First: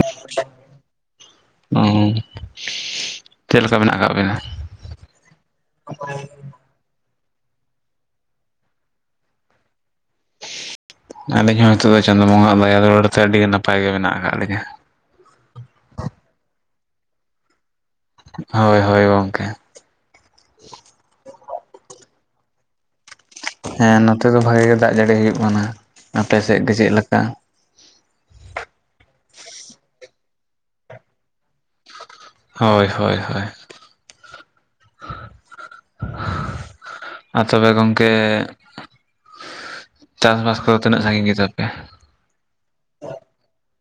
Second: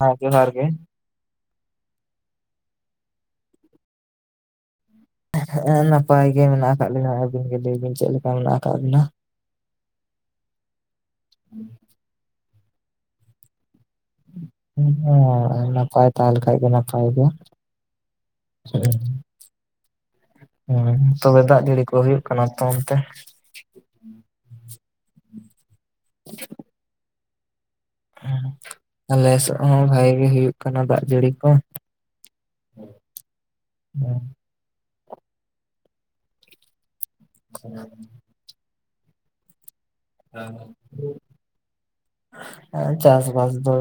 ᱦᱮᱸ ᱡᱚᱦᱟᱨ ᱜᱮ ᱩᱸ ᱪᱮᱫ ᱞᱮᱠᱟ ᱢᱮᱱᱟᱜ ᱟᱠᱟᱫ ᱵᱮᱱᱟ? ᱮᱸ ᱱᱟᱯᱟᱭ ᱜᱮ ᱢᱮᱱᱟᱜ ᱟᱠᱟᱫ ᱞᱤᱱᱟ ᱟᱵᱤᱱ ᱜᱮ ᱞᱟᱹᱭ ᱵᱤᱱ ᱪᱮᱫ ᱞᱮᱠᱟ ᱢᱮᱱᱟᱜ ᱟᱠᱟᱫ ᱵᱤᱱᱟ ᱟᱹᱞᱤᱧ ᱦᱚᱸ ᱱᱤᱛᱚᱜ ᱫᱚ ᱪᱟᱸᱫᱚ ᱵᱚᱸᱜᱟ ᱟᱜ ᱫᱟᱭᱟ ᱫᱩᱞᱟᱹᱲ ᱛᱮ ᱟᱹᱰᱤ ᱱᱟᱯᱟᱭ ᱜᱮ ᱢᱮᱱᱟᱜ ᱟᱠᱟᱫ ᱞᱤᱧᱟᱹ ᱦᱮᱸ ᱱᱟᱯᱟᱭ ᱛᱟᱸᱦᱮ ᱞᱮᱠᱷᱟᱡ ᱜᱮ ᱱᱟᱯᱟᱭ ᱜᱮ ᱦᱳᱭ ᱦᱳᱭ ᱜᱚᱢᱠᱮ ᱦᱮᱸ ᱛᱚᱵᱮ ᱫᱟᱜ ᱡᱟᱹᱲᱤ ᱠᱚ ᱦᱩᱭᱩᱜ ᱠᱟᱱᱟ ᱛᱚ ᱚᱱᱛᱮ ᱦᱮᱸ ᱱᱚᱛᱮ ᱫᱚ ᱵᱷᱟᱜᱤ ᱜᱮ ᱫᱟᱜ ᱡᱟᱹᱲᱤ ᱦᱩᱭᱩᱜ ᱠᱟᱱᱟ, ᱟᱯᱮ ᱥᱮᱫ ᱜᱮ ᱪᱮᱫ ᱞᱮᱠᱟ ᱟᱞᱮᱥᱮᱫ ᱦᱚᱸ ᱵᱷᱟᱜᱤ ᱜᱮ ᱦᱩᱭᱩᱜ ᱠᱟᱱᱟ ᱫᱟᱜ ᱡᱟᱹᱲᱤ ᱠᱚ᱾ ᱦᱳᱭ ᱦᱳᱭ ᱦᱳᱭ᱾ ᱟᱨ ᱛᱚᱵᱮ ᱜᱚᱢᱠᱮ ᱦᱮᱸ ᱦᱮᱸ [unintelligible] ᱥᱟᱺᱜᱤᱧ ᱜᱮᱛᱟ ᱯᱮᱭᱟ? ᱦᱮᱸ ᱪᱟᱥᱵᱟᱥ ᱫᱚ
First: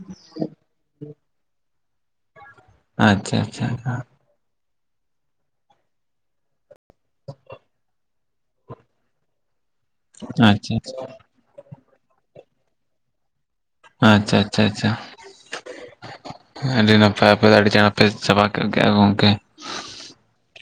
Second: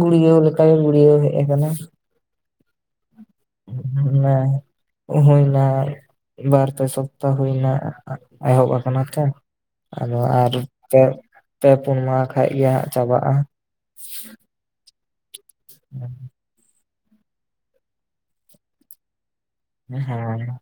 ᱜᱩᱲᱭᱟᱹᱣ ᱞᱮᱠᱟᱜᱮ ᱜᱩᱲᱭᱟᱹᱣ ᱦᱮᱡ ᱠᱟᱱᱟ᱾ ᱟᱪᱪᱷᱟ ᱟᱪᱪᱷᱟ ᱟᱪᱪᱷᱟ [unintelligible] ᱦᱩᱭᱱᱟ ᱵᱟᱨ ᱯᱮ ᱥᱚᱯᱛᱟᱦᱚ ᱦᱩᱭᱱᱟ ᱮᱦᱚᱵ ᱟᱠᱟᱱᱟ ᱛᱚ ᱟᱫᱚ ᱟᱨ ᱯᱮ ᱯᱩᱱ ᱢᱟᱦᱟ ᱠᱷᱟᱱ ᱜᱮ ᱦᱟᱸᱜ ᱪᱟᱵᱟᱜ-ᱟ᱾ ᱟᱪᱪᱷᱟ ᱟᱪᱪᱷᱟ ᱟᱪᱪᱷᱟ [unintelligible] ᱟᱹᱰᱤ ᱱᱟᱯᱟᱭ ᱟᱯᱮ ᱫᱚ ᱟᱹᱰᱤ ᱪᱟᱬᱯᱮ ᱪᱟᱵᱟ ᱜᱚᱫ ᱠᱮᱫᱟ ᱜᱚᱢᱠᱮ ᱦᱮᱸ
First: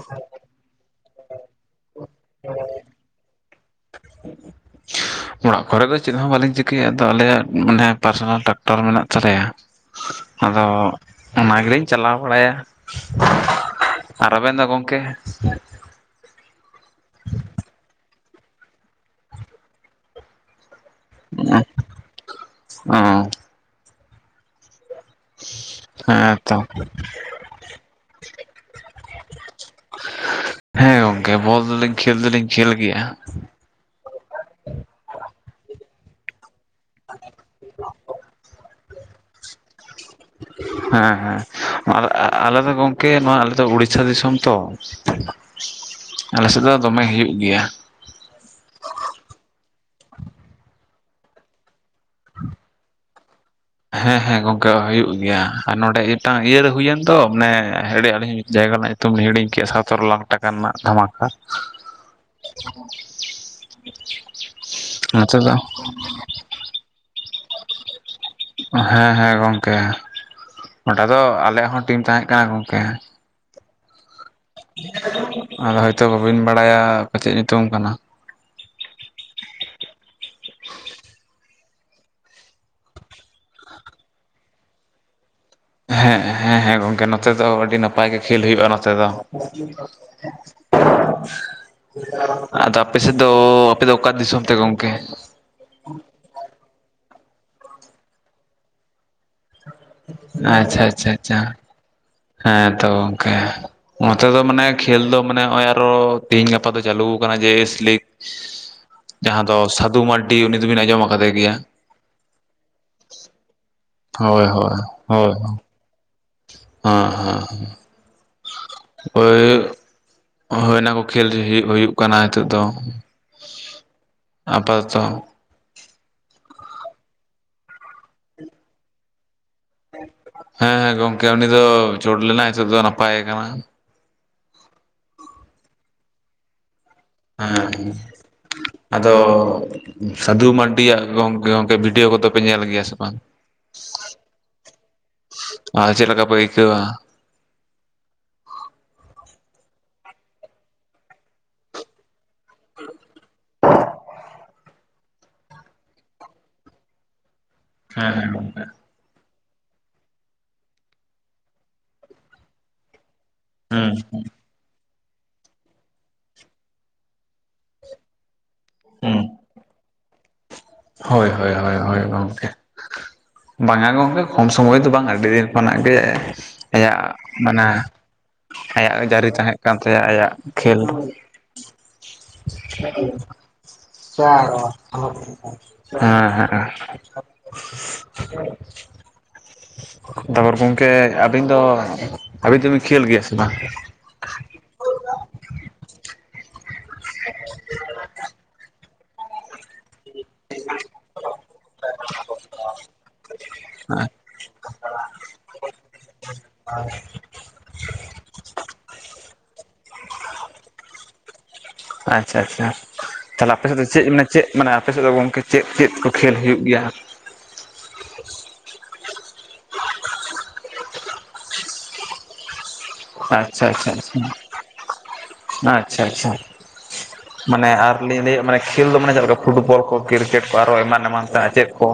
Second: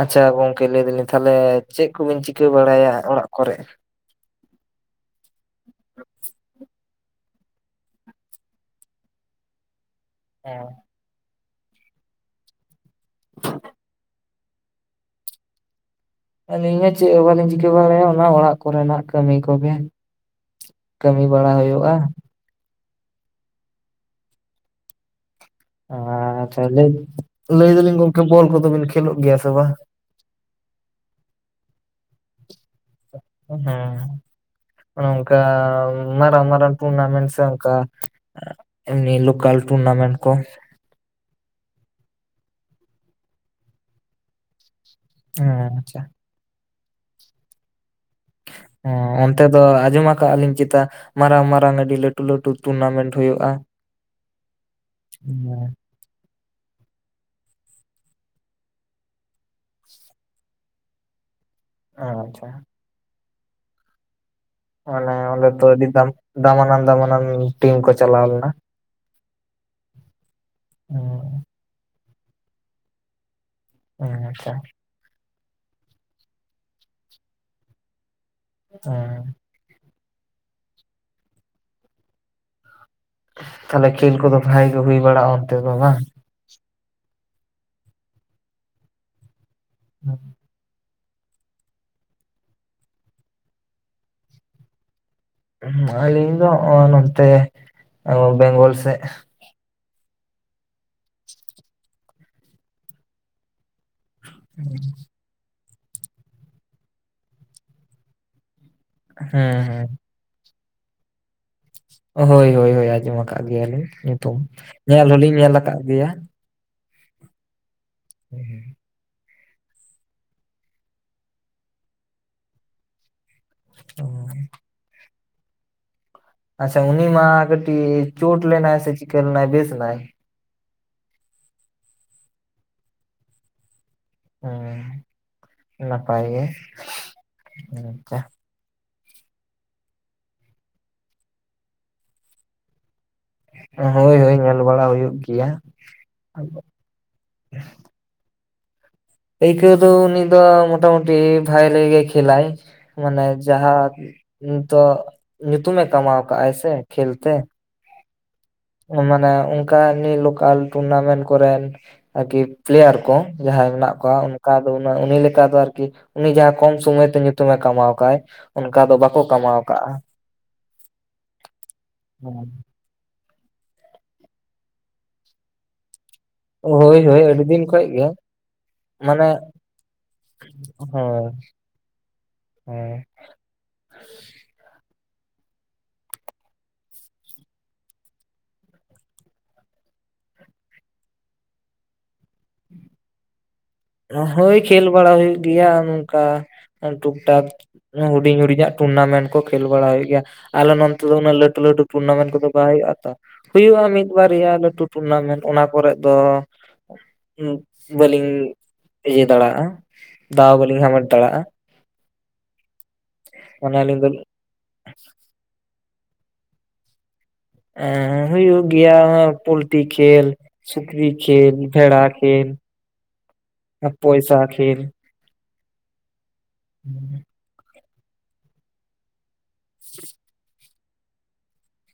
ᱟᱪᱪᱷᱟ ᱜᱚᱢᱠᱮ ᱞᱟᱹᱭ ᱫᱟᱞᱤᱧ ᱛᱟᱦᱞᱮ ᱪᱮᱫ ᱠᱚᱵᱤᱱ ᱪᱤᱠᱟᱹ ᱵᱟᱲᱟᱭᱟ ᱚᱲᱟᱜ ᱠᱚᱨᱮ [unintelligible] ᱚᱲᱟᱜ ᱠᱚᱨᱮ ᱫᱚ ᱪᱮᱫ ᱦᱚᱸ ᱵᱟᱞᱤᱧ ᱪᱤᱠᱟᱹᱭᱟ ᱟᱫᱚ ᱟᱞᱮᱭᱟᱜ ᱢᱟᱱᱮ ᱯᱟᱨᱥᱚᱱᱟᱞ ᱴᱟᱠᱴᱟᱨ ᱢᱮᱱᱟᱜ ᱛᱟᱞᱮᱭᱟ᱾ ᱟᱫᱚ ᱦᱮᱸ ᱚᱱᱟ ᱜᱮᱞᱤᱧ ᱪᱟᱞᱟᱣ ᱵᱟᱲᱟᱭᱟ᱾ [unintelligible] ᱟᱨ ᱟᱵᱤᱱ ᱫᱚ ᱜᱚᱝᱠᱮ ᱟᱞᱤᱧ ᱦᱚᱸ ᱪᱮᱫ ᱦᱚᱸ ᱵᱟᱞᱤᱧ ᱪᱤᱠᱟᱹ ᱵᱟᱲᱟᱭᱟ ᱚᱱᱟ ᱚᱲᱟᱜ ᱠᱚᱨᱮᱱᱟᱜ ᱠᱟᱹᱢᱤ ᱠᱚᱜᱮ᱾ ᱠᱟᱹᱢᱤ ᱵᱟᱲᱟ ᱦᱩᱭᱩᱜᱼᱟ᱾ ᱚ ᱦᱮᱸ ᱟᱨ ᱛᱚ ᱛᱟᱦᱚᱞᱮ ᱞᱟᱹᱭ ᱫᱟᱞᱤᱧ ᱜᱚᱝᱠᱮ ᱵᱚᱞ ᱠᱚᱫᱚ ᱵᱤᱱ ᱠᱷᱮᱞᱳᱜ ᱜᱮᱭᱟ ᱥᱮ ᱵᱟᱝ ᱦᱮᱸ ᱜᱚᱢᱠᱮ ᱵᱚᱞ ᱫᱚᱞᱤᱧ ᱠᱷᱮᱹᱞ ᱫᱚᱞᱤᱧ ᱠᱷᱮᱹᱞ ᱜᱮᱭᱟ᱾ ᱦᱩᱸ, ᱚᱱᱟ ᱚᱱᱮ ᱚᱱᱠᱟ ᱢᱟᱨᱟᱝ ᱢᱟᱨᱟᱝ ᱴᱩᱨᱱᱟᱢᱮᱱᱴ ᱥᱮ ᱚᱱᱠᱟ, ᱮᱢᱱᱤ ᱞᱳᱠᱟᱞ ᱴᱩᱨᱱᱟᱢᱮᱱᱴ ᱠᱚ ᱾ ᱦᱮᱸ ᱦᱮᱸ ᱟᱞᱮ ᱫᱚ ᱜᱚᱝᱠᱮ ᱱᱚᱣᱟ ᱟᱞᱮ ᱫᱚ ᱩᱲᱤᱥᱥᱟ ᱫᱤᱥᱚᱢ ᱛᱚ ᱾ ᱚ ᱟᱪᱪᱷᱟ ᱟᱞᱮ ᱥᱮᱫ ᱫᱚ ᱫᱚᱢᱮ ᱦᱩᱭᱩᱜ ᱜᱮᱭᱟ ᱾ ᱦᱩᱸ ᱚᱱᱛᱮ ᱫᱚ ᱟᱸᱡᱚᱢ ᱟᱠᱟᱫ ᱟᱞᱤᱧ ᱪᱮᱛᱟ ᱢᱟᱨᱟᱝ ᱢᱟᱨᱟᱝ ᱟᱰᱤ ᱞᱟᱹᱴᱩ ᱞᱟᱹᱴᱩ ᱴᱩᱨᱱᱟᱢᱮᱱᱴ ᱦᱩᱭᱩᱜᱼᱟ ᱾ ᱦᱮᱸ ᱦᱮᱸ ᱜᱚᱝᱠᱮ ᱦᱩᱭᱩᱜ ᱜᱮᱭᱟ ᱾ ᱟᱨ ᱱᱚᱰᱮ ᱴᱟᱝ ᱤᱭᱟᱹᱨᱮ ᱦᱩᱭᱮᱱ ᱫᱚ ᱢᱟᱱᱮ ᱦᱤᱲᱤᱧ ᱮᱫᱟᱞᱤᱧ ᱡᱟᱭᱜᱟ ᱨᱮᱱᱟᱜ ᱧᱩᱛᱩᱢ ᱞᱤᱧ ᱦᱤᱲᱤᱧ ᱠᱮᱜᱼᱟ ᱥᱚᱛᱨᱚ ᱞᱟᱠᱷ ᱴᱟᱠᱟ ᱨᱮᱱᱟᱜ ᱫᱷᱟᱢᱟ [unintelligible] ᱚ ᱟᱪᱪᱷᱟ [unintelligible] ᱢᱟᱱᱮ ᱚᱰᱮ ᱫᱚ ᱟᱹᱰᱤ ᱫᱟᱢᱟᱱᱟᱱ ᱫᱟᱢᱟᱱᱟᱱ ᱴᱤᱢ ᱠᱚ ᱪᱟᱞᱟᱣ ᱞᱮᱱᱟ ᱾ ᱦᱮᱸ ᱦᱮᱸ ᱜᱚᱝᱠᱮ, ᱚᱸᱰᱮ ᱫᱚ ᱦᱩᱸ ᱟᱞᱮᱭᱟᱜ ᱦᱚᱸ ᱴᱤᱢ ᱛᱟᱦᱮ ᱠᱟᱱᱟ ᱜᱚᱝᱠᱮ ᱾ ᱦᱩ ᱟᱪᱪᱷᱟ ᱟᱨ ᱦᱳᱭᱛᱳ ᱵᱟᱵᱤᱱ ᱵᱟᱲᱟᱭᱟ [unintelligible] ᱪᱮᱫ ᱧᱩᱛᱩᱢ ᱠᱟᱱᱟ [unintelligible] ᱛᱟᱦᱚᱞᱮ ᱠᱷᱮᱞ ᱠᱚᱫᱚ ᱵᱷᱟᱜ ᱜᱮ ᱦᱩᱭ ᱵᱟᱲᱟᱜᱼᱟ ᱚᱱᱛᱮ ᱫᱚ ᱵᱟᱝ? ᱮᱜ ᱦᱮ ᱦᱮ ᱜᱚᱢᱠᱮ ᱱᱚᱛᱮ ᱫᱚ ᱟᱹᱰᱤ ᱱᱟᱯᱟᱭ ᱜᱮ ᱠᱷᱮᱞ ᱦᱩᱭᱩᱜᱼᱟ ᱱᱚᱛᱮ ᱫᱚ᱾ ᱦᱩ ᱟᱫᱚ ᱟᱯᱮ ᱥᱮᱫ ᱫᱚ ᱟᱯᱮ ᱫᱚ ᱚᱠᱟ ᱫᱤᱥᱚᱢ ᱛᱮ ᱜᱚᱢᱠᱮ? ᱟᱞᱤᱧ ᱫᱚ ᱱᱚᱜᱚᱭ ᱱᱚᱛᱮ ᱵᱮᱝᱜᱚᱞ ᱥᱮ᱾ ᱟᱪᱪᱷᱟ ᱟᱪᱪᱷᱟ ᱟᱪᱪᱷᱟ ᱦᱮ ᱛᱚ ᱜᱚᱢᱠᱮ᱾ ᱱᱚᱛᱮ ᱫᱚ ᱢᱟᱱᱮ ᱠᱷᱮᱞ ᱫᱚ ᱢᱟᱱᱮ ᱱᱚᱜᱼᱚᱭ ᱟᱨᱚ ᱛᱮᱦᱤᱧ ᱜᱟᱯᱟ ᱫᱚ ᱪᱟᱹᱞᱩ ᱠᱟᱱᱟ ᱡᱮ ᱮᱥ ᱞᱤᱠ᱾ ᱡᱟᱸᱦᱟ ᱦᱩᱸ ᱫᱚ ᱥᱟᱫᱷᱩ ᱢᱟᱨᱰᱤ ᱩᱱᱤ ᱫᱚᱵᱤᱱ ᱟᱡᱚᱢ ᱟᱠᱟᱫᱮ ᱜᱮᱭᱟ᱾ ᱦᱳᱭ ᱦᱳᱭ ᱦᱳᱭ ᱟᱡᱚᱢᱟ ᱟᱠᱟᱫ ᱜᱮᱭᱟᱞᱤᱧ ᱧᱩᱛᱩᱢ, ᱦᱳᱭ ᱧᱮᱞ ᱦᱚᱞᱤᱧ ᱧᱮᱞ ᱟᱠᱟᱫ ᱜᱮᱭᱟ᱾ ᱚᱻ ᱦᱮᱸ ᱦᱮ ᱳᱭ ᱦᱳᱭ ᱚᱱᱟᱠᱚ ᱠᱷᱮᱞ ᱦᱩ ᱦᱩᱭᱩᱜ ᱠᱟᱱᱟ ᱱᱤᱛᱚᱜ ᱫᱚ᱾ ᱟᱯᱟᱛᱚᱛᱚ ᱟᱪᱪᱷᱟ ᱩᱱᱤ ᱢᱟ ᱠᱟᱴᱤᱡ ᱪᱳᱴ ᱞᱮᱱᱟᱭ ᱥᱮ ᱪᱤᱠ ᱞᱮᱱᱟᱭ ᱵᱮᱥ ᱱᱟᱭ ᱦᱮ ᱜᱚᱢᱠᱮ ᱩᱱᱤ ᱫᱚ ᱪᱩᱴ ᱞᱮᱱᱟᱭ ᱱᱤᱛᱚᱜ ᱫᱚ ᱱᱟᱯᱟᱭ ᱠᱟᱱᱟ᱾ ᱦᱩ ᱱᱟᱯᱟᱭ ᱜᱮ᱾ ᱦᱮᱸ ᱟᱪᱪᱷᱟ ᱟᱫᱚ ᱥᱟᱫᱷᱩ ᱢᱟᱱᱰᱤ ᱭᱟᱜ ᱜᱚᱢᱠᱮ ᱜᱚᱢᱠᱮ ᱵᱷᱤᱰᱭᱳ ᱠᱚᱫᱚ ᱯᱮ ᱧᱮᱞ ᱜᱮᱭᱟ ᱥᱮ ᱵᱟᱝ? ᱦᱳᱭ ᱦᱳᱭ ᱧᱮᱞ ᱵᱟᱲᱟ ᱦᱩᱭᱩᱜ ᱜᱮᱭᱟ ᱟᱨ ᱪᱮᱫ ᱞᱮᱠᱟ ᱯᱮ ᱟᱫᱚ ᱟᱭᱠᱟᱣᱟ? ᱟᱭᱠᱟᱣ ᱫᱚ ᱩᱱᱤ ᱫᱚ ᱢᱚᱴᱟ ᱢᱩᱴᱤ ᱵᱷᱟᱭ ᱜᱮ ᱠᱷᱮᱞᱟᱭ ᱢᱟᱱᱮ ᱡᱟᱸᱦᱟ ᱱᱤᱛᱚᱜ ᱧᱩᱛᱩᱢ ᱮ ᱠᱟᱢᱟᱣ ᱠᱟᱜᱟᱭ ᱥᱮ ᱠᱷᱮᱞ ᱛᱮ᱾ ᱦᱮ ᱦᱮ ᱜᱚᱢᱠᱮ᱾ ᱢᱟᱱᱮ ᱚᱱᱠᱟ ᱱᱩᱭ ᱞᱳᱠᱟᱞ ᱴᱩᱨᱱᱟᱢᱮᱱᱴ ᱠᱚᱨᱮᱱ ᱟᱨᱠᱤ ᱯᱞᱮᱭᱟᱨ ᱠᱚ ᱡᱟᱦᱟᱭ ᱦᱩᱸ ᱢᱮᱱᱟᱜ ᱠᱚᱣᱟ ᱩᱱ ᱠᱟ ᱫᱚ ᱩᱱᱟᱜ ᱩᱱᱤ ᱞᱮᱠᱟ ᱫᱚ ᱟᱨᱠᱤ ᱩᱱᱤ ᱡᱟᱸᱦᱟ ᱠᱚᱢ ᱥᱚᱢᱚᱭᱛᱮ ᱧᱩᱛᱩᱢᱮ ᱠᱟᱢᱟᱣ ᱠᱟᱜᱼᱟᱭ ᱚᱱᱠᱟ ᱫᱚ ᱦᱩᱸ ᱵᱟᱠᱚ ᱠᱟᱢᱟᱣ ᱠᱟᱜᱼᱟ᱾ ᱦᱳᱭ ᱦᱳᱭ ᱦᱳᱭ ᱦᱳᱭ ᱜᱚᱢᱠᱮ᱾ ᱵᱟᱝᱟ ᱜᱚᱢᱠᱮ ᱠᱚᱢ ᱥᱚᱢᱚᱭ ᱫᱚ ᱵᱟᱝ ᱟᱹᱰᱤ ᱫᱤᱱ ᱠᱷᱚᱱᱟᱜ ᱜᱮ ᱟᱭᱟᱜ ᱦᱳᱭ ᱦᱳᱭ ᱟᱹᱰᱤ ᱫᱤᱱ ᱢᱟᱱᱮ ᱠᱷᱚᱡ ᱜᱮ ᱟᱭᱟᱜ ᱢᱟᱱᱮ ᱡᱟᱹᱨᱤ ᱛᱟᱸᱦᱮᱜ ᱠᱟᱱ ᱛᱟᱭᱟ, ᱟᱭᱟᱜ ᱠᱷᱮᱞ ᱦᱳᱭ ᱦᱳᱭ [inaudible] ᱦᱮᱸ ᱦᱮᱸ [unintelligible] ᱛᱟᱯᱚᱨ ᱜᱚᱢᱠᱮ ᱟᱹᱵᱤᱱ ᱫᱚ ᱟᱹᱵᱤᱱ ᱫᱚᱵᱤᱱ ᱠᱷᱮᱞ ᱜᱮᱭᱟ ᱥᱮ ᱵᱟᱝ? ᱦᱳᱭ ᱠᱷᱮᱞ ᱵᱟᱲᱟ ᱦᱩᱭᱩᱜ ᱜᱮᱭᱟ ᱱᱚᱝᱠᱟ ᱴᱩᱠ ᱴᱟᱠ ᱦᱩᱰᱤᱧ ᱦᱩᱰᱤᱧᱟᱜ᱾ ᱴᱩᱨᱱᱟᱢᱮᱱᱴ ᱠᱚ ᱠᱷᱮᱞ ᱵᱟᱲᱟ ᱦᱩᱭᱩᱜ ᱜᱮᱭᱟ ᱟᱞᱮ ᱱᱚᱛᱮ ᱫᱚ ᱩᱱᱟᱹᱜ ᱞᱟᱹᱴᱩ ᱞᱟᱹᱴᱩ ᱴᱩᱨᱱᱟᱢᱮᱱᱴ ᱠᱚᱫᱚ ᱵᱟᱭ ᱦᱩᱭᱩᱜ ᱟ ᱛᱚ᱾ ᱦᱩᱭᱩᱜᱩᱼᱟ ᱢᱤᱫ ᱵᱟᱨᱭᱟ ᱞᱟᱹᱴᱩ ᱴᱩᱨᱱᱟᱢᱮᱱᱴ ᱚᱱᱟ ᱠᱚᱨ ᱫᱚ ᱵᱟᱹᱞᱤᱧ ᱤᱭᱟᱹ ᱫᱟᱲᱮᱭᱟᱜᱼᱟ ᱫᱟᱣ ᱵᱟᱹᱞᱤᱧ ᱦᱟᱢᱮᱴ ᱫᱟᱲᱮᱭᱟᱜᱼᱟ᱾ ᱟᱪᱪᱷᱟ ᱟᱪᱪᱷᱟ ᱛᱟᱦᱚᱞᱮ ᱟᱯᱮ ᱥᱮᱫ ᱚᱱᱟ ᱫᱚ ᱟᱹᱞᱤᱧ ᱪᱮᱫ ᱢᱮᱟᱱᱮ ᱪᱮᱫ ᱢᱟᱱᱮ ᱟᱯᱮᱥᱮᱫ ᱫᱚ ᱜᱚᱢᱠᱮ ᱪᱮᱫ ᱪᱮᱫ ᱠᱚ ᱠᱷᱮᱞ ᱦᱩᱭᱩᱜ ᱜᱮᱭᱟ? ᱮᱸ ᱦᱩᱭᱩᱜ ᱜᱮᱭᱟ ᱯᱳᱞᱴᱤ ᱠᱷᱮᱞ᱾ ᱥᱩᱠᱨᱤ ᱠᱷᱮᱞ, ᱵᱷᱮᱲᱟ ᱠᱷᱮᱞ ᱟᱪᱪᱷᱟ ᱟᱪᱪᱷᱟ ᱟᱨ ᱯᱚᱭᱥᱟ ᱟᱪᱪᱷᱟ ᱠᱷᱮᱞ᱾ ᱟᱪᱪᱷᱟ ᱟᱪᱪᱷᱟ᱾ [unintelligible] ᱢᱟᱱᱮ ᱟᱨ ᱞᱤᱧ ᱞᱟᱹᱭᱮᱜ ᱢᱟᱱᱮ ᱠᱷᱮᱞ ᱫᱚ ᱢᱟᱱᱮ ᱪᱮᱫ ᱞᱮᱠᱟ ᱯᱷᱩᱴᱵᱚᱞ ᱠᱚ ᱠᱨᱤᱠᱮᱴ ᱠᱚ ᱟᱨᱚ ᱮᱢᱟᱱ ᱮᱢᱟᱱ ᱛᱮ ᱪᱮᱫ ᱠᱚ?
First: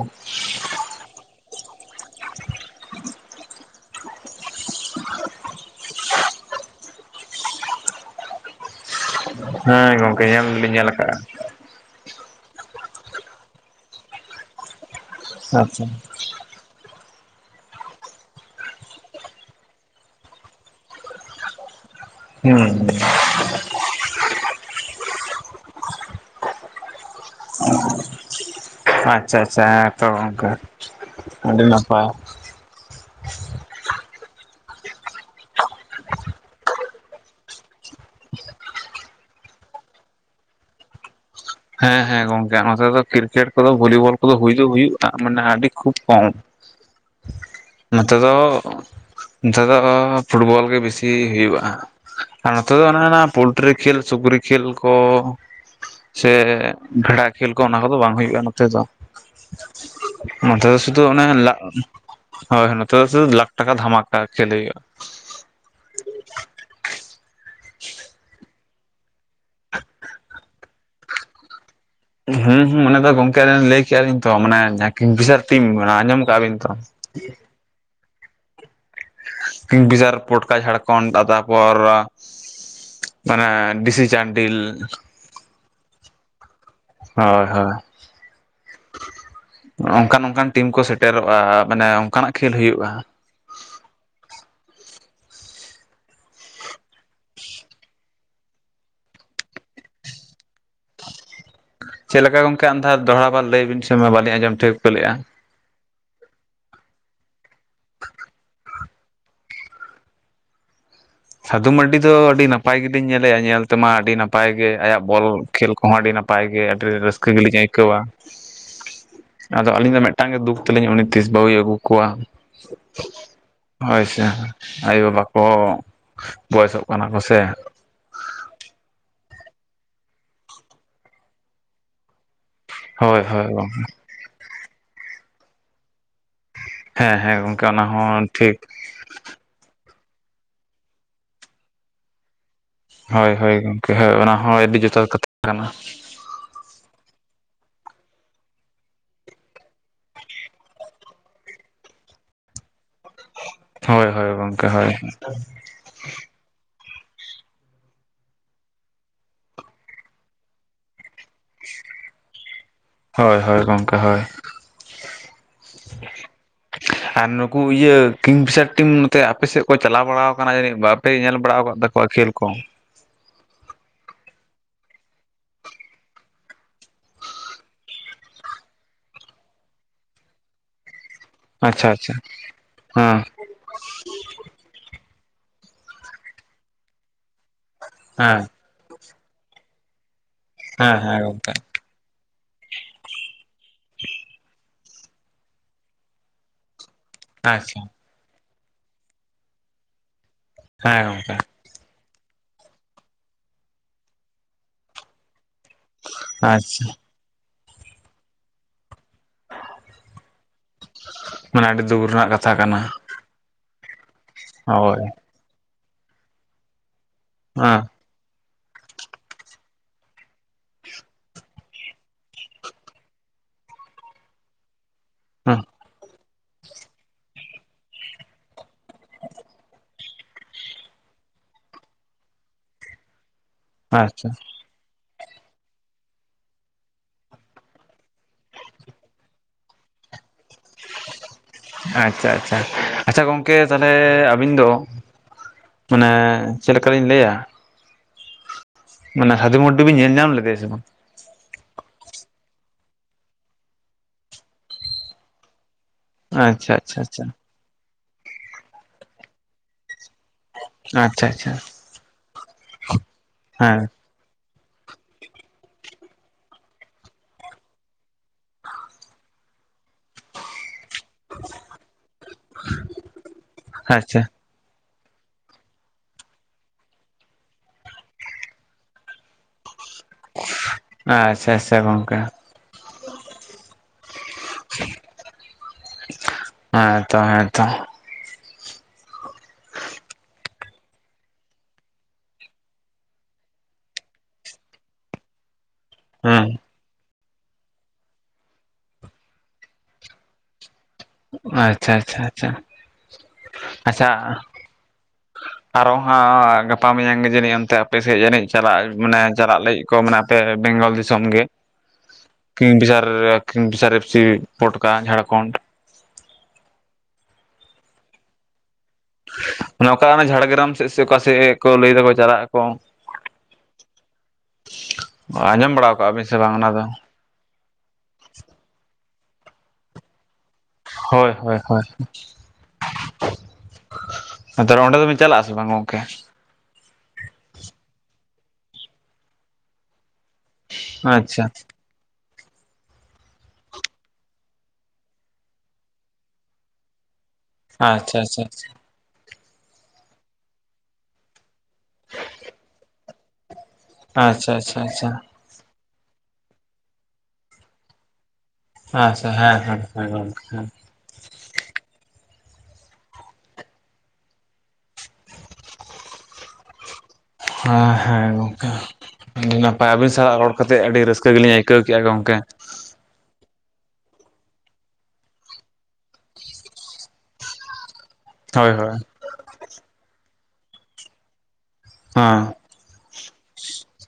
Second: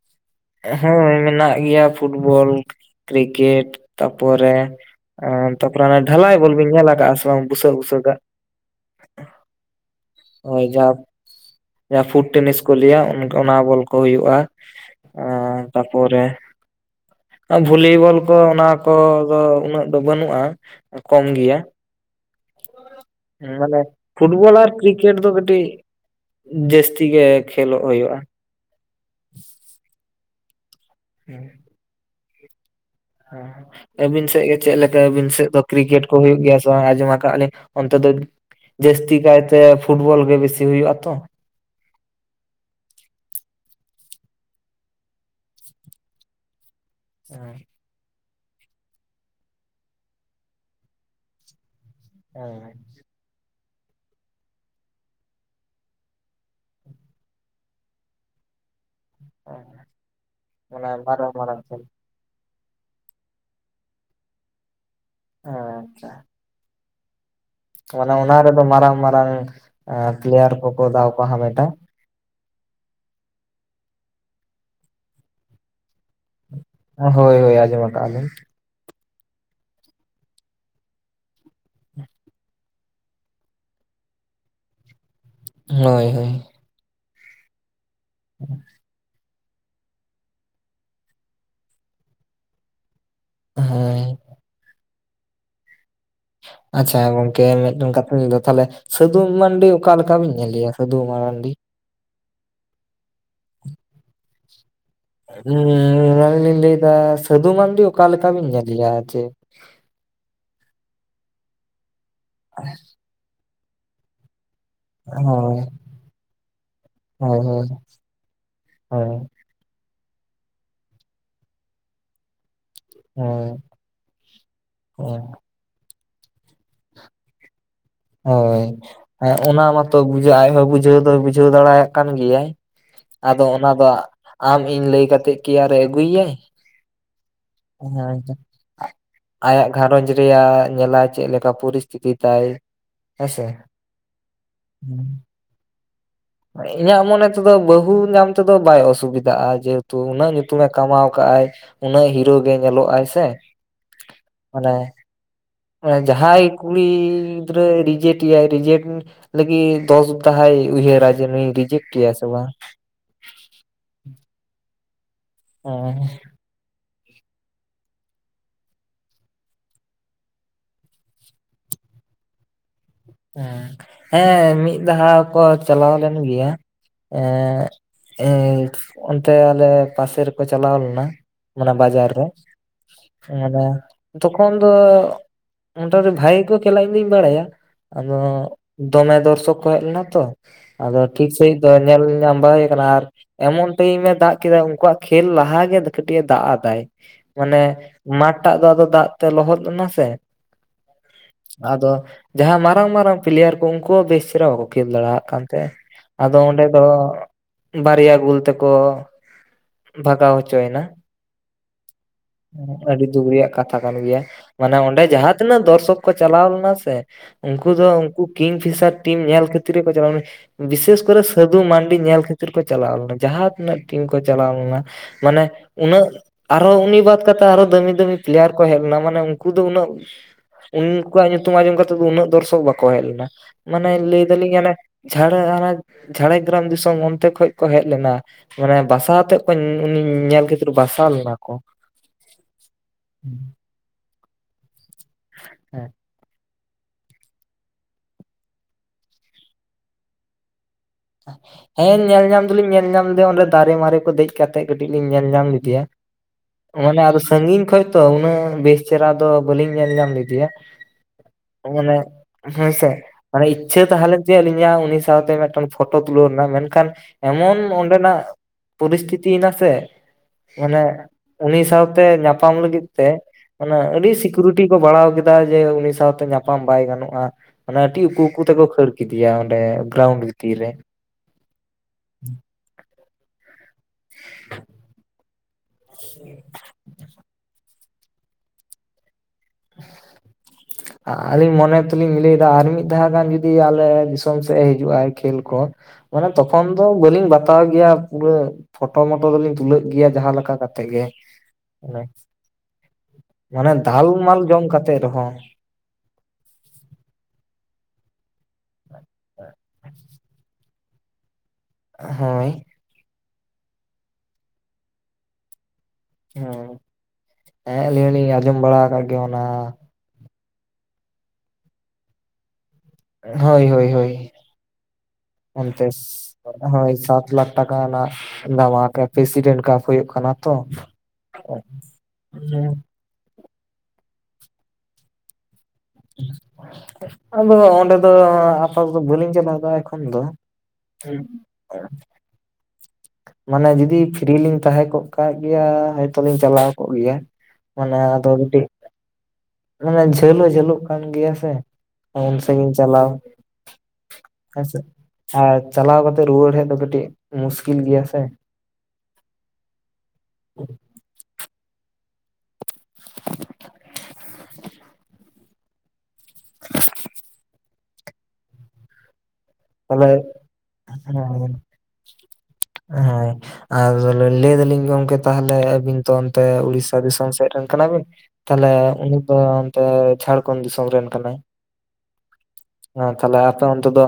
ᱦᱮᱸ, ᱢᱮᱱᱟᱜ ᱜᱮᱭᱟ ᱯᱷᱩᱴᱵᱚᱞ, ᱠᱨᱤᱠᱮᱴ ᱛᱟᱯᱚᱨᱮ ᱚᱸ ᱛᱟᱨᱯᱚᱨᱮ ᱚᱱᱟ ᱰᱷᱟᱞᱟᱭ ᱵᱚᱞᱵᱤᱱ ᱧᱮᱞ ᱟᱠᱟᱜᱼᱟ ᱥᱮ ᱵᱟᱝ ᱵᱩᱥᱟᱹᱜ ᱵᱩᱥᱟᱹᱜᱟᱜ? ᱦᱮᱸ ᱜᱚᱝᱠᱮ ᱧᱮᱞ ᱦᱳᱭ ᱫᱚᱞᱤᱧ ᱧᱮᱞ ᱡᱟᱦᱟᱸ ᱟᱠᱟᱜᱼᱟ ᱾ ᱡᱟᱦᱟᱸ ᱯᱷᱩᱴ ᱴᱮᱱᱤᱥ ᱠᱚ ᱞᱟᱹᱭᱟ ᱚᱱ-ᱚᱱᱟ ᱵᱚᱞ ᱠᱚ ᱦᱩᱭᱩᱜᱼᱟ, ᱚᱸᱻ ᱟᱪᱪᱷᱟ ᱛᱟᱯᱚᱨᱮ ᱵᱷᱚᱞᱤᱵᱚᱞ ᱠᱚ ᱚᱱᱟ ᱠᱚ ᱫᱚ ᱩᱱᱟᱹᱜ ᱫᱚ ᱵᱟᱹᱱᱩᱜᱼᱟ ᱾ ᱠᱚᱢ ᱜᱮᱭᱟ ᱾ ᱦᱩᱸ ᱢᱟᱱᱮ ᱯᱷᱩᱴᱵᱚᱞ ᱟᱨ ᱠᱨᱤᱠᱮᱴ ᱫᱚ ᱠᱟᱹᱴᱤᱡ ᱡᱟᱹᱥᱛᱤ ᱜᱮ ᱠᱷᱮᱞᱚᱜ ᱦᱳᱭᱳᱜᱼᱟ ᱾ ᱟᱪᱪᱷᱟ ᱟᱪᱪᱷᱟ ᱦᱮᱸ ᱛᱚ ᱜᱚᱝᱠᱮ ᱟᱹᱰᱤ ᱱᱟᱯᱟᱭ ᱾ ᱦᱮᱸ, ᱟᱹᱵᱤᱱ ᱥᱮᱫ ᱜᱮ ᱪᱮᱫ ᱞᱮᱠᱟ ᱟᱹᱵᱤᱱ ᱥᱮᱫ ᱫᱚ ᱠᱨᱤᱠᱮᱴ ᱠᱚ ᱦᱩᱭᱩᱜ ᱜᱮᱭᱟ ᱥᱮ ᱵᱟᱝ? ᱟᱸᱡᱚᱢᱟ ᱟᱠᱟᱜᱼᱟ ᱞᱤᱧ ᱚᱱᱛᱮ ᱫᱚ ᱡᱟᱹᱥᱛᱤ ᱠᱟᱭᱛᱮ ᱯᱷᱩᱴᱵᱚᱞ ᱜᱮ ᱵᱮᱥᱤ ᱦᱩᱭᱩᱜᱼᱟ ᱛᱚ ᱾ ᱦᱮᱸ ᱦᱮᱸ ᱜᱚᱝᱠᱮ ᱱᱚᱛᱮ ᱫᱚ ᱠᱨᱤᱠᱮᱴ ᱠᱚᱫᱚ ᱵᱷᱚᱞᱤᱵᱚᱞ ᱠᱚᱫᱚ ᱦᱩᱭ ᱫᱚ ᱦᱩᱭᱩᱜᱼᱟ ᱢᱟᱱᱮ ᱟᱹᱰᱤ ᱠᱷᱩᱵ ᱠᱚᱢ ᱾ ᱚᱸ ᱾ ᱱᱚᱛᱮ ᱫᱚ ᱱᱚᱛᱮ ᱫᱚ ᱯᱷᱩᱴᱵᱚᱞ ᱜᱮ ᱵᱮᱥᱤ ᱦᱩᱭᱩᱜᱼᱟ ᱾ ᱟᱨ ᱱᱚᱛᱮ ᱢᱟᱱᱮ ᱫᱚ ᱚᱱᱮ ᱚᱱᱟ ᱯᱳᱞᱴᱨᱤ ᱠᱷᱮᱞ ᱥᱩᱠᱨᱤ ᱠᱷᱮᱞ ᱠᱚ ᱥᱮ ᱵᱷᱮᱲᱟ ᱠᱷᱮᱞ ᱠᱚ ᱚᱱᱟ ᱠᱚᱫᱚ ᱵᱟᱝ ᱦᱩᱭᱩᱜᱼᱟ ᱱᱚᱛᱮ ᱫᱚ ᱾ ᱱᱚᱛᱮ ᱫᱚ ᱥᱩᱫᱩ ᱚᱱᱮ ᱢᱟᱨᱟᱝ ᱞᱟᱜ ᱢᱟᱨᱟᱝ ᱠᱷᱮᱞ ᱦᱳᱭ ᱦᱳᱭ ᱱᱚᱛᱮ ᱫᱚ ᱥᱩᱫᱷᱩ ᱞᱟᱠᱷ ᱴᱟᱠᱟ ᱫᱷᱢᱟᱠᱟ ᱠᱷᱮᱞ ᱦᱳᱭᱳᱜᱼᱟ ᱾ ᱟᱸᱻᱪᱪᱷᱟ ᱾ ᱢᱟᱱᱮ ᱚᱱᱟ ᱨᱮᱫᱚ ᱢᱟᱨᱟᱝ ᱢᱟᱨᱟᱝ ᱟᱸ ᱯᱞᱮᱭᱟᱨ ᱠᱚᱠᱚ ᱫᱟᱣ ᱠᱚ ᱦᱟᱢᱮᱴᱟ ᱾ ᱦᱩᱸ ᱦᱩᱸ ᱚᱱᱮ ᱫᱚ ᱜᱚᱝᱠᱮ ᱞᱟᱹᱭ ᱠᱮᱜᱼᱟ ᱞᱤᱧ ᱛᱚ ᱢᱟᱱᱮ ᱡᱟᱦᱟᱸ ᱠᱤᱝᱯᱷᱤᱥᱟᱨ ᱴᱤᱢ ᱚᱱᱟ ᱟᱸᱡᱚᱢ ᱠᱟᱜᱼᱟ ᱵᱤᱱ ᱛᱚ? ᱦᱳᱭ, ᱦᱳᱭ, ᱟᱸᱚᱢᱟᱜ ᱟᱠᱟᱜᱼᱟᱞᱤᱧ ᱾ ᱠᱤᱝᱜᱯᱷᱤᱥᱟᱨ ᱯᱚᱴᱠᱟ ᱡᱷᱟᱲᱠᱷᱚᱱᱰ ᱟ ᱛᱟᱨᱯᱚᱨ ᱢᱟᱱᱮ ᱰᱤᱥᱤ ᱪᱟᱱᱰᱤᱞ, ᱦᱳᱭ, ᱦᱳᱭ ᱾ ᱦᱳᱭ, ᱦᱳᱭ ᱾ [inaudible] ᱚᱝᱠᱟᱱ ᱚᱝᱠᱟᱱ ᱴᱤᱢ ᱠᱚ ᱥᱮᱴᱮᱨᱚᱜᱼᱟ, ᱢᱟᱱᱮ ᱚᱝᱠᱟᱱᱟᱜ ᱠᱷᱮᱞ ᱦᱩᱭᱩᱜᱼᱟ ᱾ ᱦᱩᱸᱭ ᱾ ᱟᱪᱪᱷᱟ ᱜᱚᱝᱠᱮ ᱢᱤᱫᱴᱮᱱ ᱠᱟᱛᱷᱟᱧ ᱞᱟᱹᱭᱫᱟ ᱛᱟᱦᱚᱞᱮ ᱾ ᱥᱟᱹᱫᱷᱩ ᱢᱟᱹᱱᱢᱤ ᱚᱠᱟ ᱞᱮᱠᱟ ᱵᱤᱱ ᱧᱮᱞᱮᱭᱟ ᱥᱟᱹᱫᱷᱩ ᱢᱟᱨᱟᱱᱰᱤ? ᱪᱮᱫ ᱞᱮᱠᱟ ᱜᱚᱝᱠᱮ ᱟᱢᱫᱷᱟ ᱫᱚᱦᱚᱲᱟ ᱵᱟᱨ ᱞᱟᱹᱭᱵᱤᱱ ᱥᱮ ᱢᱟ ᱵᱟᱞᱤᱧ ᱟᱸᱡᱚᱢ ᱴᱷᱟᱹᱣᱟᱹ ᱞᱮᱜᱼᱟ! ᱩᱸᱻ ᱚᱱᱟ ᱜᱮᱞᱤᱧ ᱞᱟᱹᱭ ᱫᱟ ᱥᱟᱹᱫᱷᱩ ᱢᱟᱹᱱᱰᱤ ᱚᱠᱟᱞᱮᱠᱟ ᱵᱤᱱ ᱧᱮᱞᱮᱭᱟ ᱪᱮ ᱥᱟᱹᱫᱷᱩ ᱢᱟᱨᱰᱤ ᱫᱚ ᱟᱹᱰᱤ ᱱᱟᱯᱟᱭ ᱜᱮᱞᱤᱧ ᱧᱮᱞᱮᱜᱼᱟ ᱧᱮᱞ ᱛᱮᱢᱟ ᱟᱹᱰᱤ ᱱᱟᱯᱟᱭ ᱜᱮ, ᱟᱭᱟᱜ ᱵᱚᱞ ᱦᱳᱭ ᱠᱷᱮᱞ ᱠᱚᱦᱚᱸ ᱟᱹᱰᱤ ᱱᱟᱯᱟᱭ ᱜᱮ ᱟᱹᱰᱤ ᱨᱟᱹᱥᱠᱟᱹ ᱜᱮᱞᱤᱧ ᱟᱹᱭᱠᱟᱹᱣᱟ ᱾ ᱦᱚᱭ ᱾ ᱟᱫᱚ ᱟᱹᱞᱤᱧ ᱫᱚ ᱢᱤᱫᱴᱟᱝ ᱜᱮ ᱫᱩᱠ ᱛᱟᱹᱞᱤᱧ ᱩᱱᱤ ᱛᱤᱥ ᱵᱟᱹᱦᱩᱭ ᱟᱹᱜᱩ ᱠᱚᱣᱟ? ᱦᱳᱭ ᱦᱳᱭ ᱥᱮ, ᱟᱭᱩ ᱦᱳᱭ ᱵᱟᱵᱟ ᱠᱚ ᱵᱚᱭᱮᱥᱚᱜ ᱠᱟᱱᱟ ᱠᱚ ᱥᱮ ᱾ ᱦᱳᱭ, ᱮᱜ ᱚᱱᱟ ᱢᱟᱛᱚ ᱵᱩᱡᱟᱹ ᱟᱡ ᱦᱚᱸ ᱵᱩᱡᱷᱟᱹᱣ ᱫᱚ ᱵᱩᱡᱷᱟᱹᱣ ᱫᱟᱲᱮᱭᱟᱜ ᱠᱟᱱ ᱜᱮᱭᱟᱭ ᱦᱳᱭ ᱾ ᱟᱫᱚ ᱦᱳᱭ ᱚᱱᱟ ᱜᱚᱝᱠᱮ ᱫᱚ ᱟᱢ ᱤᱧ ᱞᱟᱹᱭ ᱠᱟᱛᱮᱫ ᱠᱤ ᱟᱨᱮ ᱟᱹᱜᱩᱭ‌ ᱮᱭᱟ ᱦᱮᱸ ᱦᱮᱸ ᱜᱚᱝᱠᱮ ᱾ ᱚᱱᱟ ᱦᱮᱸ ᱦᱚᱸ ᱟᱪᱷᱟ ᱾ ᱴᱷᱤᱠ ᱟᱭᱟᱜ ᱜᱷᱟᱨᱚᱸᱡᱽ ᱨᱮᱭᱟᱜ ᱧᱮᱞᱟᱭ ᱪᱮᱫ ᱞᱮᱠᱟ ᱯᱚᱨᱤᱥᱛᱷᱤᱛᱤ ᱛᱟᱭ? ᱦᱳᱭ ᱦᱮᱸᱥᱮ ᱦᱳᱭ ᱜᱚᱝᱠᱮ ᱦᱳᱭ ᱚᱱᱟ ᱦᱚᱸ ᱟᱹᱰᱤ ᱡᱚᱛᱷᱟᱛ ᱦᱩᱸ ᱠᱟᱛᱷᱟ ᱠᱟᱱᱟ ᱾ ᱤᱧᱟᱹᱜ ᱢᱚᱱᱮ ᱛᱮᱫᱚ ᱵᱟᱹᱦᱩ ᱧᱟᱢ ᱛᱮᱫᱚ ᱵᱟᱭ ᱚᱥᱩᱵᱤᱫᱷᱟᱜᱼᱟ᱾ ᱡᱮᱦᱮᱛᱩ ᱩᱱᱟᱹᱜ ᱧᱩᱛᱩᱢᱮ ᱠᱟᱢᱟᱣ ᱠᱟᱜ-ᱟᱭ᱾ ᱩᱱᱟᱹᱜ ᱦᱤᱨᱳ ᱜᱮ ᱧᱮᱞᱚᱜ ᱟᱭ ᱥᱮ᱾ ᱦᱳᱭ ᱦᱳᱭ ᱜᱚᱝᱠᱮ ᱦᱳᱭ᱾ ᱢᱟᱱᱮ ᱡᱟᱦᱟᱸᱭ ᱠᱩᱲᱤ ᱜᱤᱫᱽᱨᱟᱹᱭ ᱨᱤᱡᱮᱠᱴ ᱮᱭᱟᱭ ᱨᱤᱡᱮᱠᱴ ᱞᱟᱹᱜᱤᱫ ᱫᱚᱥ ᱫᱟᱦᱟᱭ ᱩᱭᱦᱟᱹᱨᱟ ᱡᱮ ᱱᱩᱭ ᱨᱤᱡᱮᱠᱴ ᱮᱭᱟ ᱥᱮ ᱵᱟᱝ᱾ ᱦᱳᱭ ᱦᱳᱭ ᱜᱚᱝᱠᱮ ᱦᱳᱭ᱾ [inaudible] ᱟᱨ ᱱᱩᱠᱩ ᱤᱭᱟᱹ ᱠᱤᱝ ᱯᱷᱤᱥᱟᱨ ᱴᱤᱢ ᱱᱚᱛᱮ ᱟᱯᱮ ᱥᱮᱫ ᱠᱚ ᱪᱟᱞᱟᱣ ᱵᱟᱲᱟᱣ ᱟᱠᱟᱱᱟ ᱡᱟᱹᱱᱤᱡ ᱵᱟᱯᱮ ᱧᱮᱞ ᱵᱟᱲᱟ ᱟᱠᱟᱫ ᱠᱚᱣᱟᱜ ᱠᱷᱮᱞ ᱠᱚ᱾ ᱦᱮᱸ ᱢᱤᱫ ᱫᱷᱟᱣ ᱠᱚ ᱪᱟᱞᱟᱣ ᱞᱮᱱ ᱜᱮᱭᱟ᱾ ᱮᱸᱜ ᱮ ᱚᱱᱛᱮ ᱟᱞᱮ ᱯᱟᱥᱮ ᱨᱮᱠᱚ ᱪᱟᱞᱟᱣ ᱞᱮᱱᱟ᱾ ᱚᱱᱟ ᱟᱪᱪᱷᱟ ᱵᱟᱡᱟᱨ ᱟᱪᱪᱷᱟ ᱨᱮ᱾ ᱦᱮᱸ ᱚᱱᱟ ᱫᱚ ᱛᱚᱠᱷᱚᱱ ᱫᱚ ᱢᱚᱴᱟᱢᱩᱴᱤ ᱵᱷᱟᱜᱮ ᱜᱮᱠᱚ ᱠᱷᱮᱞᱟ ᱤᱧ ᱫᱩᱧ ᱵᱟᱲᱟᱭᱟ᱾ ᱟᱫᱚ ᱦᱮᱸ ᱫᱚᱢᱮ ᱫᱚᱨᱥᱚᱠ ᱠᱚ ᱦᱮᱡ ᱞᱮᱱᱟ ᱛᱚ᱾ ᱦᱮᱸ ᱟᱫᱚ ᱦᱮᱸ ᱴᱷᱤᱠ ᱜᱚᱝᱠᱮ ᱥᱟᱹᱦᱤᱡ ᱫᱚ ᱧᱮᱞ ᱧᱟᱢ ᱵᱟᱝ ᱦᱩᱭ ᱟᱠᱟᱱᱟ ᱟᱨ ᱮᱢᱚᱱ ᱴᱟᱭᱤᱢᱮ ᱫᱟᱜ ᱠᱮᱫᱟ, ᱩᱱᱠᱩᱣᱟᱜ ᱠᱷᱮᱞ ᱞᱟᱦᱟ ᱮ ᱠᱟᱹᱴᱤᱡ ᱮ ᱫᱟᱜ ᱟᱫᱟᱭ᱾ ᱢᱟᱱᱮ ᱟᱪᱪᱷᱟ ᱢᱟᱴ ᱴᱟᱜ ᱫᱚ ᱟᱫᱚ ᱫᱟᱜ ᱛᱮ ᱞᱚᱦᱚᱫ ᱮᱱᱟ ᱥᱮ᱾ ᱦᱮᱸ ᱜᱚᱝᱠᱮ᱾ ᱟᱫᱚ ᱡᱟᱦᱟᱸ ᱢᱟᱨᱟᱝ ᱢᱟᱨᱟᱝ ᱯᱞᱮᱭᱟᱨ ᱠᱚ ᱩᱱᱠᱩ ᱦᱚᱸ ᱵᱮᱥ ᱪᱮᱦᱨᱟ ᱵᱟᱠᱚ ᱠᱷᱮᱞ ᱫᱟᱲᱮᱭᱟᱜ ᱠᱟᱱ ᱛᱟᱦᱮᱸ᱾ ᱟᱫᱚ ᱚᱸᱰᱮ ᱫᱚ ᱟᱪᱪᱷᱟ ᱵᱟᱨᱭᱟ ᱜᱳᱞ ᱛᱮᱠᱚ ᱵᱷᱟᱜᱟᱣ ᱦᱚᱪᱚᱭᱮᱱᱟ᱾ ᱢᱟᱱᱮ ᱟᱹᱰᱤ ᱫᱩᱠ ᱨᱮᱱᱟᱜ ᱠᱟᱛᱷᱟ ᱠᱟᱱᱟ᱾ ᱫᱩᱜ ᱨᱮᱭᱟᱜ ᱠᱟᱛᱷᱟ ᱠᱟᱱ ᱜᱮᱭᱟ᱾ ᱢᱟᱱᱮ ᱦᱳᱭ ᱚᱸᱰᱮ ᱡᱟᱦᱟᱸ ᱛᱤᱱᱟᱹᱜ ᱫᱚᱨᱥᱚᱠ ᱠᱚ ᱪᱟᱞᱟᱣ ᱞᱮᱱᱟ ᱥᱮ᱾ ᱩᱱᱠᱩ ᱦᱮᱸ ᱫᱚ ᱩᱱᱠᱩ ᱠᱤᱝ ᱯᱷᱤᱥᱟᱨ ᱴᱤᱢ ᱧᱮᱞ ᱠᱷᱟᱹᱛᱤᱨ ᱜᱮᱠᱚ ᱪᱟᱞᱟᱣ ᱞᱮᱱᱟ᱾ ᱵᱤᱥᱮᱥ ᱠᱚᱨᱮ ᱥᱟᱹᱫᱷᱩ ᱢᱟᱱᱰᱤ ᱧᱮᱞ ᱠᱷᱟᱹᱛᱤᱨ ᱠᱚ ᱪᱟᱞᱟᱣ ᱞᱮᱱᱟ᱾ ᱡᱟᱦᱟᱸ ᱛᱤᱱᱟᱹᱜ ᱴᱤᱢ ᱠᱚ ᱪᱟᱞᱟᱣ ᱞᱮᱱᱟ ᱢᱟᱱᱮ ᱦᱮᱸ ᱩᱱᱟᱹᱜ ᱟᱨᱦᱚᱸ ᱩᱱᱤ ᱵᱟᱫ ᱠᱟᱛᱮᱫ ᱟᱨᱚ ᱫᱟᱹᱢᱤ ᱫᱟᱹᱢᱤ ᱯᱞᱮᱭᱟᱨ ᱠᱚ ᱦᱮᱡ ᱞᱮᱱᱟ ᱢᱟᱱᱮ ᱩᱱᱠᱩ ᱫᱚ ᱩᱱᱟᱹᱜ ᱩᱱᱠᱩᱣᱟᱜ ᱧᱩᱛᱩᱢ ᱟᱸᱡᱚᱢ ᱠᱟᱛᱮᱫ ᱫᱚ ᱩᱱᱟᱹᱜ ᱫᱚᱨᱥᱚᱠ ᱵᱟᱠᱚ ᱦᱮᱡ ᱞᱮᱱᱟ᱾ ᱢᱟᱱᱮ ᱞᱟᱹᱭ ᱟᱪᱪᱷᱟ ᱫᱟᱞᱤᱧ ᱟᱱᱮ ᱡᱷᱟᱲ ᱨᱟᱱᱟᱪ ᱡᱷᱟᱲᱜᱨᱟᱢ ᱫᱤᱥᱚᱢ ᱚᱱᱛᱮ ᱠᱷᱚᱡ ᱠᱚ ᱦᱮᱡ ᱞᱮᱱᱟ᱾ ᱢᱟᱱᱮ ᱵᱟᱥᱟ ᱟᱛᱮᱜ ᱠᱚ ᱩᱱᱤ ᱧᱮᱞ ᱠᱮᱛ ᱟᱪᱪᱷᱟ ᱟᱪᱪᱷᱟ᱾ ᱟᱪᱪᱷᱟ ᱜᱚᱝᱠᱮ ᱛᱟᱞᱦᱮ ᱟᱹᱵᱤᱱ ᱫᱚ ᱢᱟᱱᱮ ᱪᱮᱫ ᱞᱮᱠᱟᱞᱤᱧ ᱞᱟᱹᱭᱟ᱾ ᱢᱟᱱᱮ ᱥᱟᱫᱦᱩ ᱢᱟᱨᱰᱤ ᱵᱤᱱ ᱧᱮᱞ ᱧᱟᱢ ᱞᱮᱫᱮᱭᱟ ᱥᱮ ᱵᱟᱝ? ᱦᱮᱸ ᱧᱮᱞ ᱧᱟᱢ ᱫᱚᱞᱤᱧ ᱧᱮᱞ ᱧᱟᱢ ᱞᱮᱫᱮᱭᱟ, ᱚᱸᱰᱮ ᱫᱟᱨᱮ ᱢᱟᱨᱮ ᱠᱚ ᱫᱮᱡ ᱠᱟᱛᱮᱜ ᱠᱟᱹᱴᱤᱡ ᱞᱤᱧ ᱧᱮᱞ ᱧᱟᱢ ᱞᱮᱫᱮᱭᱟ᱾ ᱟᱪᱪᱷᱟ ᱟᱪᱪᱷᱟ ᱢᱟᱱᱮ ᱟᱫᱚ ᱟᱪᱪᱷᱟ ᱥᱟᱺᱜᱤᱧ ᱠᱷᱚᱡ ᱛᱚ ᱩᱱᱟᱹᱜ ᱵᱮᱥ ᱪᱮᱨᱦᱟ ᱫᱚ ᱵᱟᱹᱞᱤᱧ ᱧᱮᱞ ᱧᱟᱢ ᱞᱮᱫᱮᱭᱟ᱾ ᱟᱪᱪᱷᱟ ᱟᱪᱪᱷᱟ ᱢᱟᱱᱮ ᱦᱳᱭ ᱥᱮ᱾ ᱢᱟᱱᱮ ᱤᱪᱪᱷᱟᱹ ᱦᱮᱸ ᱛᱟᱸᱦᱮ ᱞᱮᱱ ᱛᱤᱧᱟ ᱟᱹᱞᱤᱧᱟᱜ ᱩᱱᱤ ᱥᱟᱶᱛᱮ ᱢᱮᱫᱴᱮᱝ ᱞᱷᱳ ᱯᱷᱚᱴᱳ ᱛᱩᱞᱟᱹᱣ ᱨᱮᱱᱟᱜ ᱢᱮᱱᱠᱷᱟᱱ ᱮᱢᱚᱱ ᱚᱸᱰᱮᱱᱟᱜ ᱯᱚᱨᱤᱥᱛᱷᱤᱛᱤ ᱮᱱᱟ ᱥᱮ ᱢᱟᱱᱮ ᱩᱱᱤ ᱥᱟᱶᱛᱮ ᱧᱟᱯᱟᱢ ᱞᱟᱹᱜᱤᱫ ᱛᱮ ᱢᱟᱱᱮ ᱟᱹᱰᱤ ᱟᱪᱪᱷᱟ ᱥᱤᱠ ᱠᱩᱨᱩᱴᱤ ᱠᱚ ᱵᱟᱲᱟᱣ ᱠᱮᱫᱟ ᱡᱮ ᱩᱱᱤ ᱥᱟᱶᱛᱮ ᱧᱟᱯᱟᱢ ᱵᱟᱭ ᱜᱟᱱᱚᱜᱼᱟ᱾ ᱢᱟᱱᱮ ᱟᱹᱰᱤ ᱩᱠᱩ ᱩᱠᱩ ᱛᱮᱠᱚ ᱠᱷᱟᱹᱲ ᱠᱮᱫᱮᱭᱟ ᱚᱸᱰᱮ ᱜᱨᱟᱣᱩᱱᱰ ᱵᱷᱤᱛᱤᱨ ᱨᱮ᱾ ᱟᱪᱪᱷᱟ ᱟᱪᱪᱷᱟ ᱜᱚᱝᱠᱮ᱾ [inaudible] ᱦᱮᱸ ᱛᱚ ᱦᱮᱸᱛᱚ᱾ [inaudible] ᱟ ᱟᱹᱞᱤᱧ ᱢᱚᱱᱮ ᱛᱮᱞᱤᱧ ᱞᱟᱹᱭᱮᱫᱟ ᱟᱨ ᱢᱤᱫ ᱫᱷᱟᱣ ᱜᱟᱱ ᱡᱩᱫᱤ ᱟᱞᱮ ᱫᱤᱥᱚᱢ ᱥᱮᱫ ᱮ ᱦᱤᱡᱩᱜᱼᱟᱭ ᱠᱷᱮᱞ ᱠᱚ᱾ ᱢᱟᱱᱮ ᱦᱮᱸ ᱛᱚᱠᱷᱚᱱ ᱫᱚ ᱵᱟᱹᱞᱤᱧ ᱵᱟᱛᱟᱣ ᱜᱮᱭᱟ ᱯᱩᱨᱟᱹ ᱯᱷᱚᱴᱳ ᱢᱚᱴᱳ ᱫᱚᱞᱤᱧ ᱛᱩᱞᱟᱹᱜ ᱜᱮᱭᱟ ᱡᱟᱦᱟᱸ ᱞᱮᱠᱟ ᱠᱟᱛᱮ᱾ ᱟᱪᱪᱷᱟ ᱟᱪᱪᱷᱟ ᱟᱪᱪᱷᱟ ᱢᱟᱱᱮ ᱟᱪᱪᱷᱟ ᱫᱟᱞᱢᱟᱞ ᱡᱚᱢ ᱠᱟᱛᱮ ᱨᱮᱦᱚᱸ᱾ ᱟᱨᱚ ᱦᱟᱸᱜ ᱜᱟᱯᱟ ᱢᱮᱭᱟᱝ ᱜᱮ ᱡᱟᱹᱱᱤᱡ ᱚᱱᱛᱮ ᱟᱯᱮ ᱥᱮᱡ ᱡᱟᱹᱱᱤᱡ ᱪᱟᱞᱟᱜ ᱢᱟᱱᱮ ᱪᱟᱞᱟᱜ ᱞᱟᱹᱜᱤᱫ ᱠᱚ ᱢᱟᱱᱮ ᱟᱯᱮ ᱵᱮᱝᱜᱚᱞ ᱫᱤᱥᱚᱢ ᱜᱮ ᱦᱳᱭ᱾ ᱠᱤᱝᱯᱷᱤᱥᱟᱨ ᱠᱤᱝᱯᱷᱤᱥᱟᱨ ᱮᱯᱷ ᱥᱤ ᱯᱚᱴᱠᱟ ᱡᱷᱟᱲᱠᱷᱚᱸᱰ ᱦᱮᱸ ᱟᱹᱞᱤᱧ ᱦᱚᱸ ᱞᱤᱧ ᱟᱸᱡᱚᱢ ᱵᱟᱲᱟᱰ ᱢᱟᱱᱮ ᱚᱠᱟ ᱚᱱᱮ ᱡᱷᱟᱲᱜᱨᱟᱢ ᱥᱮᱫ ᱥᱮ ᱚᱠᱟ ᱥᱮᱫ ᱠᱚ ᱞᱟᱹᱭ ᱫᱟᱠᱚ ᱪᱟᱞᱟᱜ ᱟᱠᱚ ᱦᱳᱭ ᱦᱳᱭ ᱦᱳᱭ ᱟᱸᱡᱚᱢ ᱚᱱᱛᱮ ᱵᱟᱲᱟ ᱠᱟᱜᱼᱟ ᱵᱤᱱ ᱥᱮ ᱵᱟᱝ ᱚᱱᱟ ᱫᱚ ᱦᱳᱭ ᱥᱟᱛ ᱞᱟᱠᱷ ᱴᱟᱠᱟ ᱨᱮᱱᱟᱜ ᱫᱷᱟᱢᱟᱠᱟ ᱯᱨᱮᱥᱤᱰᱮᱱᱴ ᱠᱟᱯ ᱦᱳᱭᱳᱜ ᱠᱟᱱᱟ ᱛᱚ᱾ ᱦᱳᱭ ᱦᱳᱭ ᱦᱳᱭ᱾ ᱛᱟᱞᱮ ᱚᱸᱰᱮ ᱫᱚᱵᱤᱱ ᱪᱟᱞᱟᱜ ᱟᱥᱮ ᱵᱟᱝ ᱜᱚᱝᱠᱮ? ᱟᱫᱚ ᱚᱸᱰᱮ ᱫᱚ ᱟᱥᱟᱠᱚᱨᱮ ᱫᱚ ᱵᱟᱹᱞᱤᱧ ᱪᱟᱞᱟᱣ ᱫᱟᱲᱮᱟᱜ-ᱟ ᱮᱠᱷᱚᱱ ᱫᱚ ᱾ ᱟᱪᱪᱷᱟ [unintelligible] ᱢᱟᱱᱮ ᱡᱩᱫᱤ ᱯᱷᱨᱤᱞᱤᱧ ᱛᱟᱦᱮᱸ ᱠᱚᱜ ᱠᱟᱜ ᱜᱮᱭᱟ ᱦᱚᱭᱛᱚ ᱞᱤᱧ ᱪᱟᱞᱟᱣ ᱠᱚᱜ ᱜᱮᱭᱟ᱾ ᱚᱱᱟ ᱟᱪᱪᱷᱟ ᱟᱫᱚ ᱟᱪᱪᱷᱟ ᱢᱤᱫᱴᱤᱡ ᱢᱟᱱᱮ ᱡᱷᱟᱹᱞ ᱦᱚᱸ ᱡᱷᱟᱹᱞᱚᱜ ᱠᱟᱱ ᱜᱮᱭᱟ ᱥᱮ ᱩᱱ ᱥᱟᱸᱜᱤᱧ ᱪᱟᱞᱟᱣ᱾ ᱟᱪᱪᱷᱟ ᱦᱮᱸ ᱥᱮ ᱟᱪᱪᱷᱟ ᱟᱪᱪᱷᱟ ᱟᱨ ᱪᱟᱞᱟᱣ ᱠᱟᱛᱮᱜ ᱨᱩᱣᱟᱹᱲ ᱦᱮᱡ ᱫᱚ ᱠᱟᱹᱴᱤᱡ ᱢᱩᱥᱠᱤᱞ ᱜᱮᱭᱟ ᱥᱮ᱾ ᱟᱪᱪᱷᱟ ᱦᱮᱸ ᱦᱮᱸ ᱦᱮᱸ ᱜᱚᱝᱠᱮ ᱦᱮᱸ᱾ ᱦᱮᱸ ᱦᱮᱸ ᱜᱚᱝᱠᱮ ᱟᱰᱤ ᱱᱟᱯ ᱛᱟᱦᱚᱞᱮ ᱟᱹᱵᱤᱱ ᱥᱟᱞᱟᱜ ᱨᱚᱲ ᱠᱟᱛᱮ ᱟᱹᱰᱤ ᱨᱟᱹᱥᱠᱟᱹ ᱜᱮᱞᱤᱧ ᱦᱮᱸ ᱟᱹᱭᱠᱟᱹᱣ ᱠᱮᱜ-ᱟ ᱜᱚᱢᱠᱮ᱾ ᱦᱳᱭ᱾ ᱟᱨ ᱞᱟᱹᱭ ᱫᱟᱞᱤᱧ ᱜᱚᱢᱠᱮ ᱛᱟᱦᱚᱞᱮ ᱟᱹᱵᱤᱱ ᱛᱚ ᱚᱱᱛᱮ ᱩᱲᱤᱥᱥᱟ ᱫᱤᱥᱚᱢ ᱥᱮᱫ ᱨᱮᱱ ᱠᱟᱱᱟ ᱵᱤᱱ ᱛᱟᱦᱚᱞᱮ ᱦᱳᱭ ᱦᱳᱭ ᱩᱱᱤ ᱫᱚ ᱚᱱᱛᱮ ᱡᱷᱟᱲᱠᱷᱚᱸᱰ ᱫᱤᱥᱚᱢ ᱨᱮᱱ ᱠᱟᱱᱟᱭ [inaudible] ᱟᱨ ᱛᱟᱦᱚᱞᱮ ᱟᱯᱮ ᱚᱱᱛᱮ ᱫᱚ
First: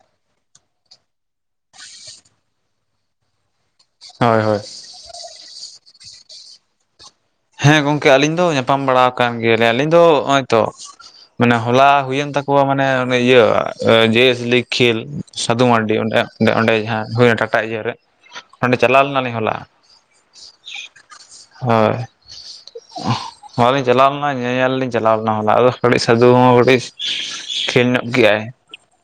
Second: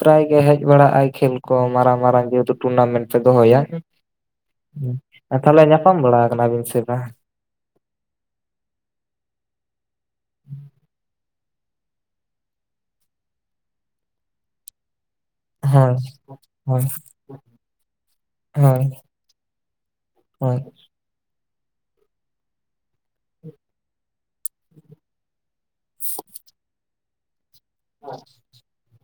ᱯᱨᱟᱭ ᱜᱮ ᱦᱮᱡ ᱵᱟᱲᱟᱜ ᱟᱭ ᱠᱷᱮᱞ ᱠᱚ ᱢᱟᱨᱟᱝ ᱢᱟᱨᱟᱝ ᱡᱮᱦᱮᱛᱩ ᱴᱩᱨᱱᱟᱢᱮᱱᱴ ᱯᱮ ᱫᱚᱦᱚᱭᱟ᱾ ᱦᱳᱭ ᱦᱳᱭ᱾ ᱛᱟᱦᱚᱞᱮ ᱧᱟᱯᱟᱢ ᱵᱟᱲᱟ ᱠᱟᱱᱟ ᱵᱤᱱ ᱥᱮ ᱵᱟ? ᱦᱮᱸ ᱜᱚᱝᱠᱮ ᱟᱹᱞᱤᱧ ᱫᱚ ᱧᱟᱯᱟᱢ ᱵᱟᱲᱟ ᱠᱟᱱ ᱜᱮᱭᱟᱞᱤᱧ ᱟᱞᱤᱧ ᱫᱚ ᱦᱚᱜ-ᱚᱭ ᱛᱚ᱾ ᱢᱟᱱᱮ ᱦᱚᱞᱟ ᱦᱩᱭᱮᱱ ᱛᱟᱠᱚᱣᱟ ᱢᱟᱱᱮ ᱚᱱᱮ ᱤᱭᱟᱹ ᱡᱮ ᱮᱥ ᱮ ᱞᱤᱜ ᱠᱷᱮᱞ᱾ ᱥᱟᱹᱫᱷᱩ ᱢᱟᱨᱰᱤ ᱚᱸᱰᱮ ᱚᱸᱰᱮ ᱦᱳᱭ ᱡᱟᱦᱟᱸ ᱦᱩᱭᱱᱟ ᱴᱟᱴᱟ ᱤᱭᱟᱹᱮ ᱚᱸᱰᱮ ᱦᱳᱭ ᱪᱟᱞᱟᱣ ᱞᱮᱱᱟᱞᱤᱧ ᱦᱚᱞᱟ᱾ ᱦᱳᱭ᱾ ᱦᱳᱭ ᱦᱚᱞᱟ ᱞᱤᱧ ᱪᱟᱞᱟᱣ ᱞᱮᱱᱟ ᱧᱮᱧᱮᱞ ᱞᱤᱧ ᱪᱟᱞᱟᱣ ᱞᱮᱱᱟ ᱦᱚᱞᱟ ᱾ ᱟᱫᱚ ᱠᱟᱹᱴᱤᱡ ᱥᱟᱹᱫᱩ ᱦᱚᱸ ᱠᱟᱹᱴᱤᱡ ᱠᱷᱮᱞ ᱧᱚᱜ ᱠᱮᱜ-ᱟᱭ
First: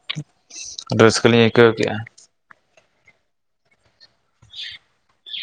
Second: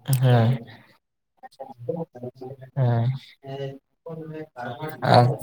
ᱦᱳᱭ ᱟᱹᱰᱤ ᱨᱟᱹᱥᱠᱟᱹ ᱞᱤᱧ ᱟᱹᱭᱠᱟᱹᱣ ᱠᱮᱜ-ᱟ᱾ ᱦᱮᱸ [unintelligible]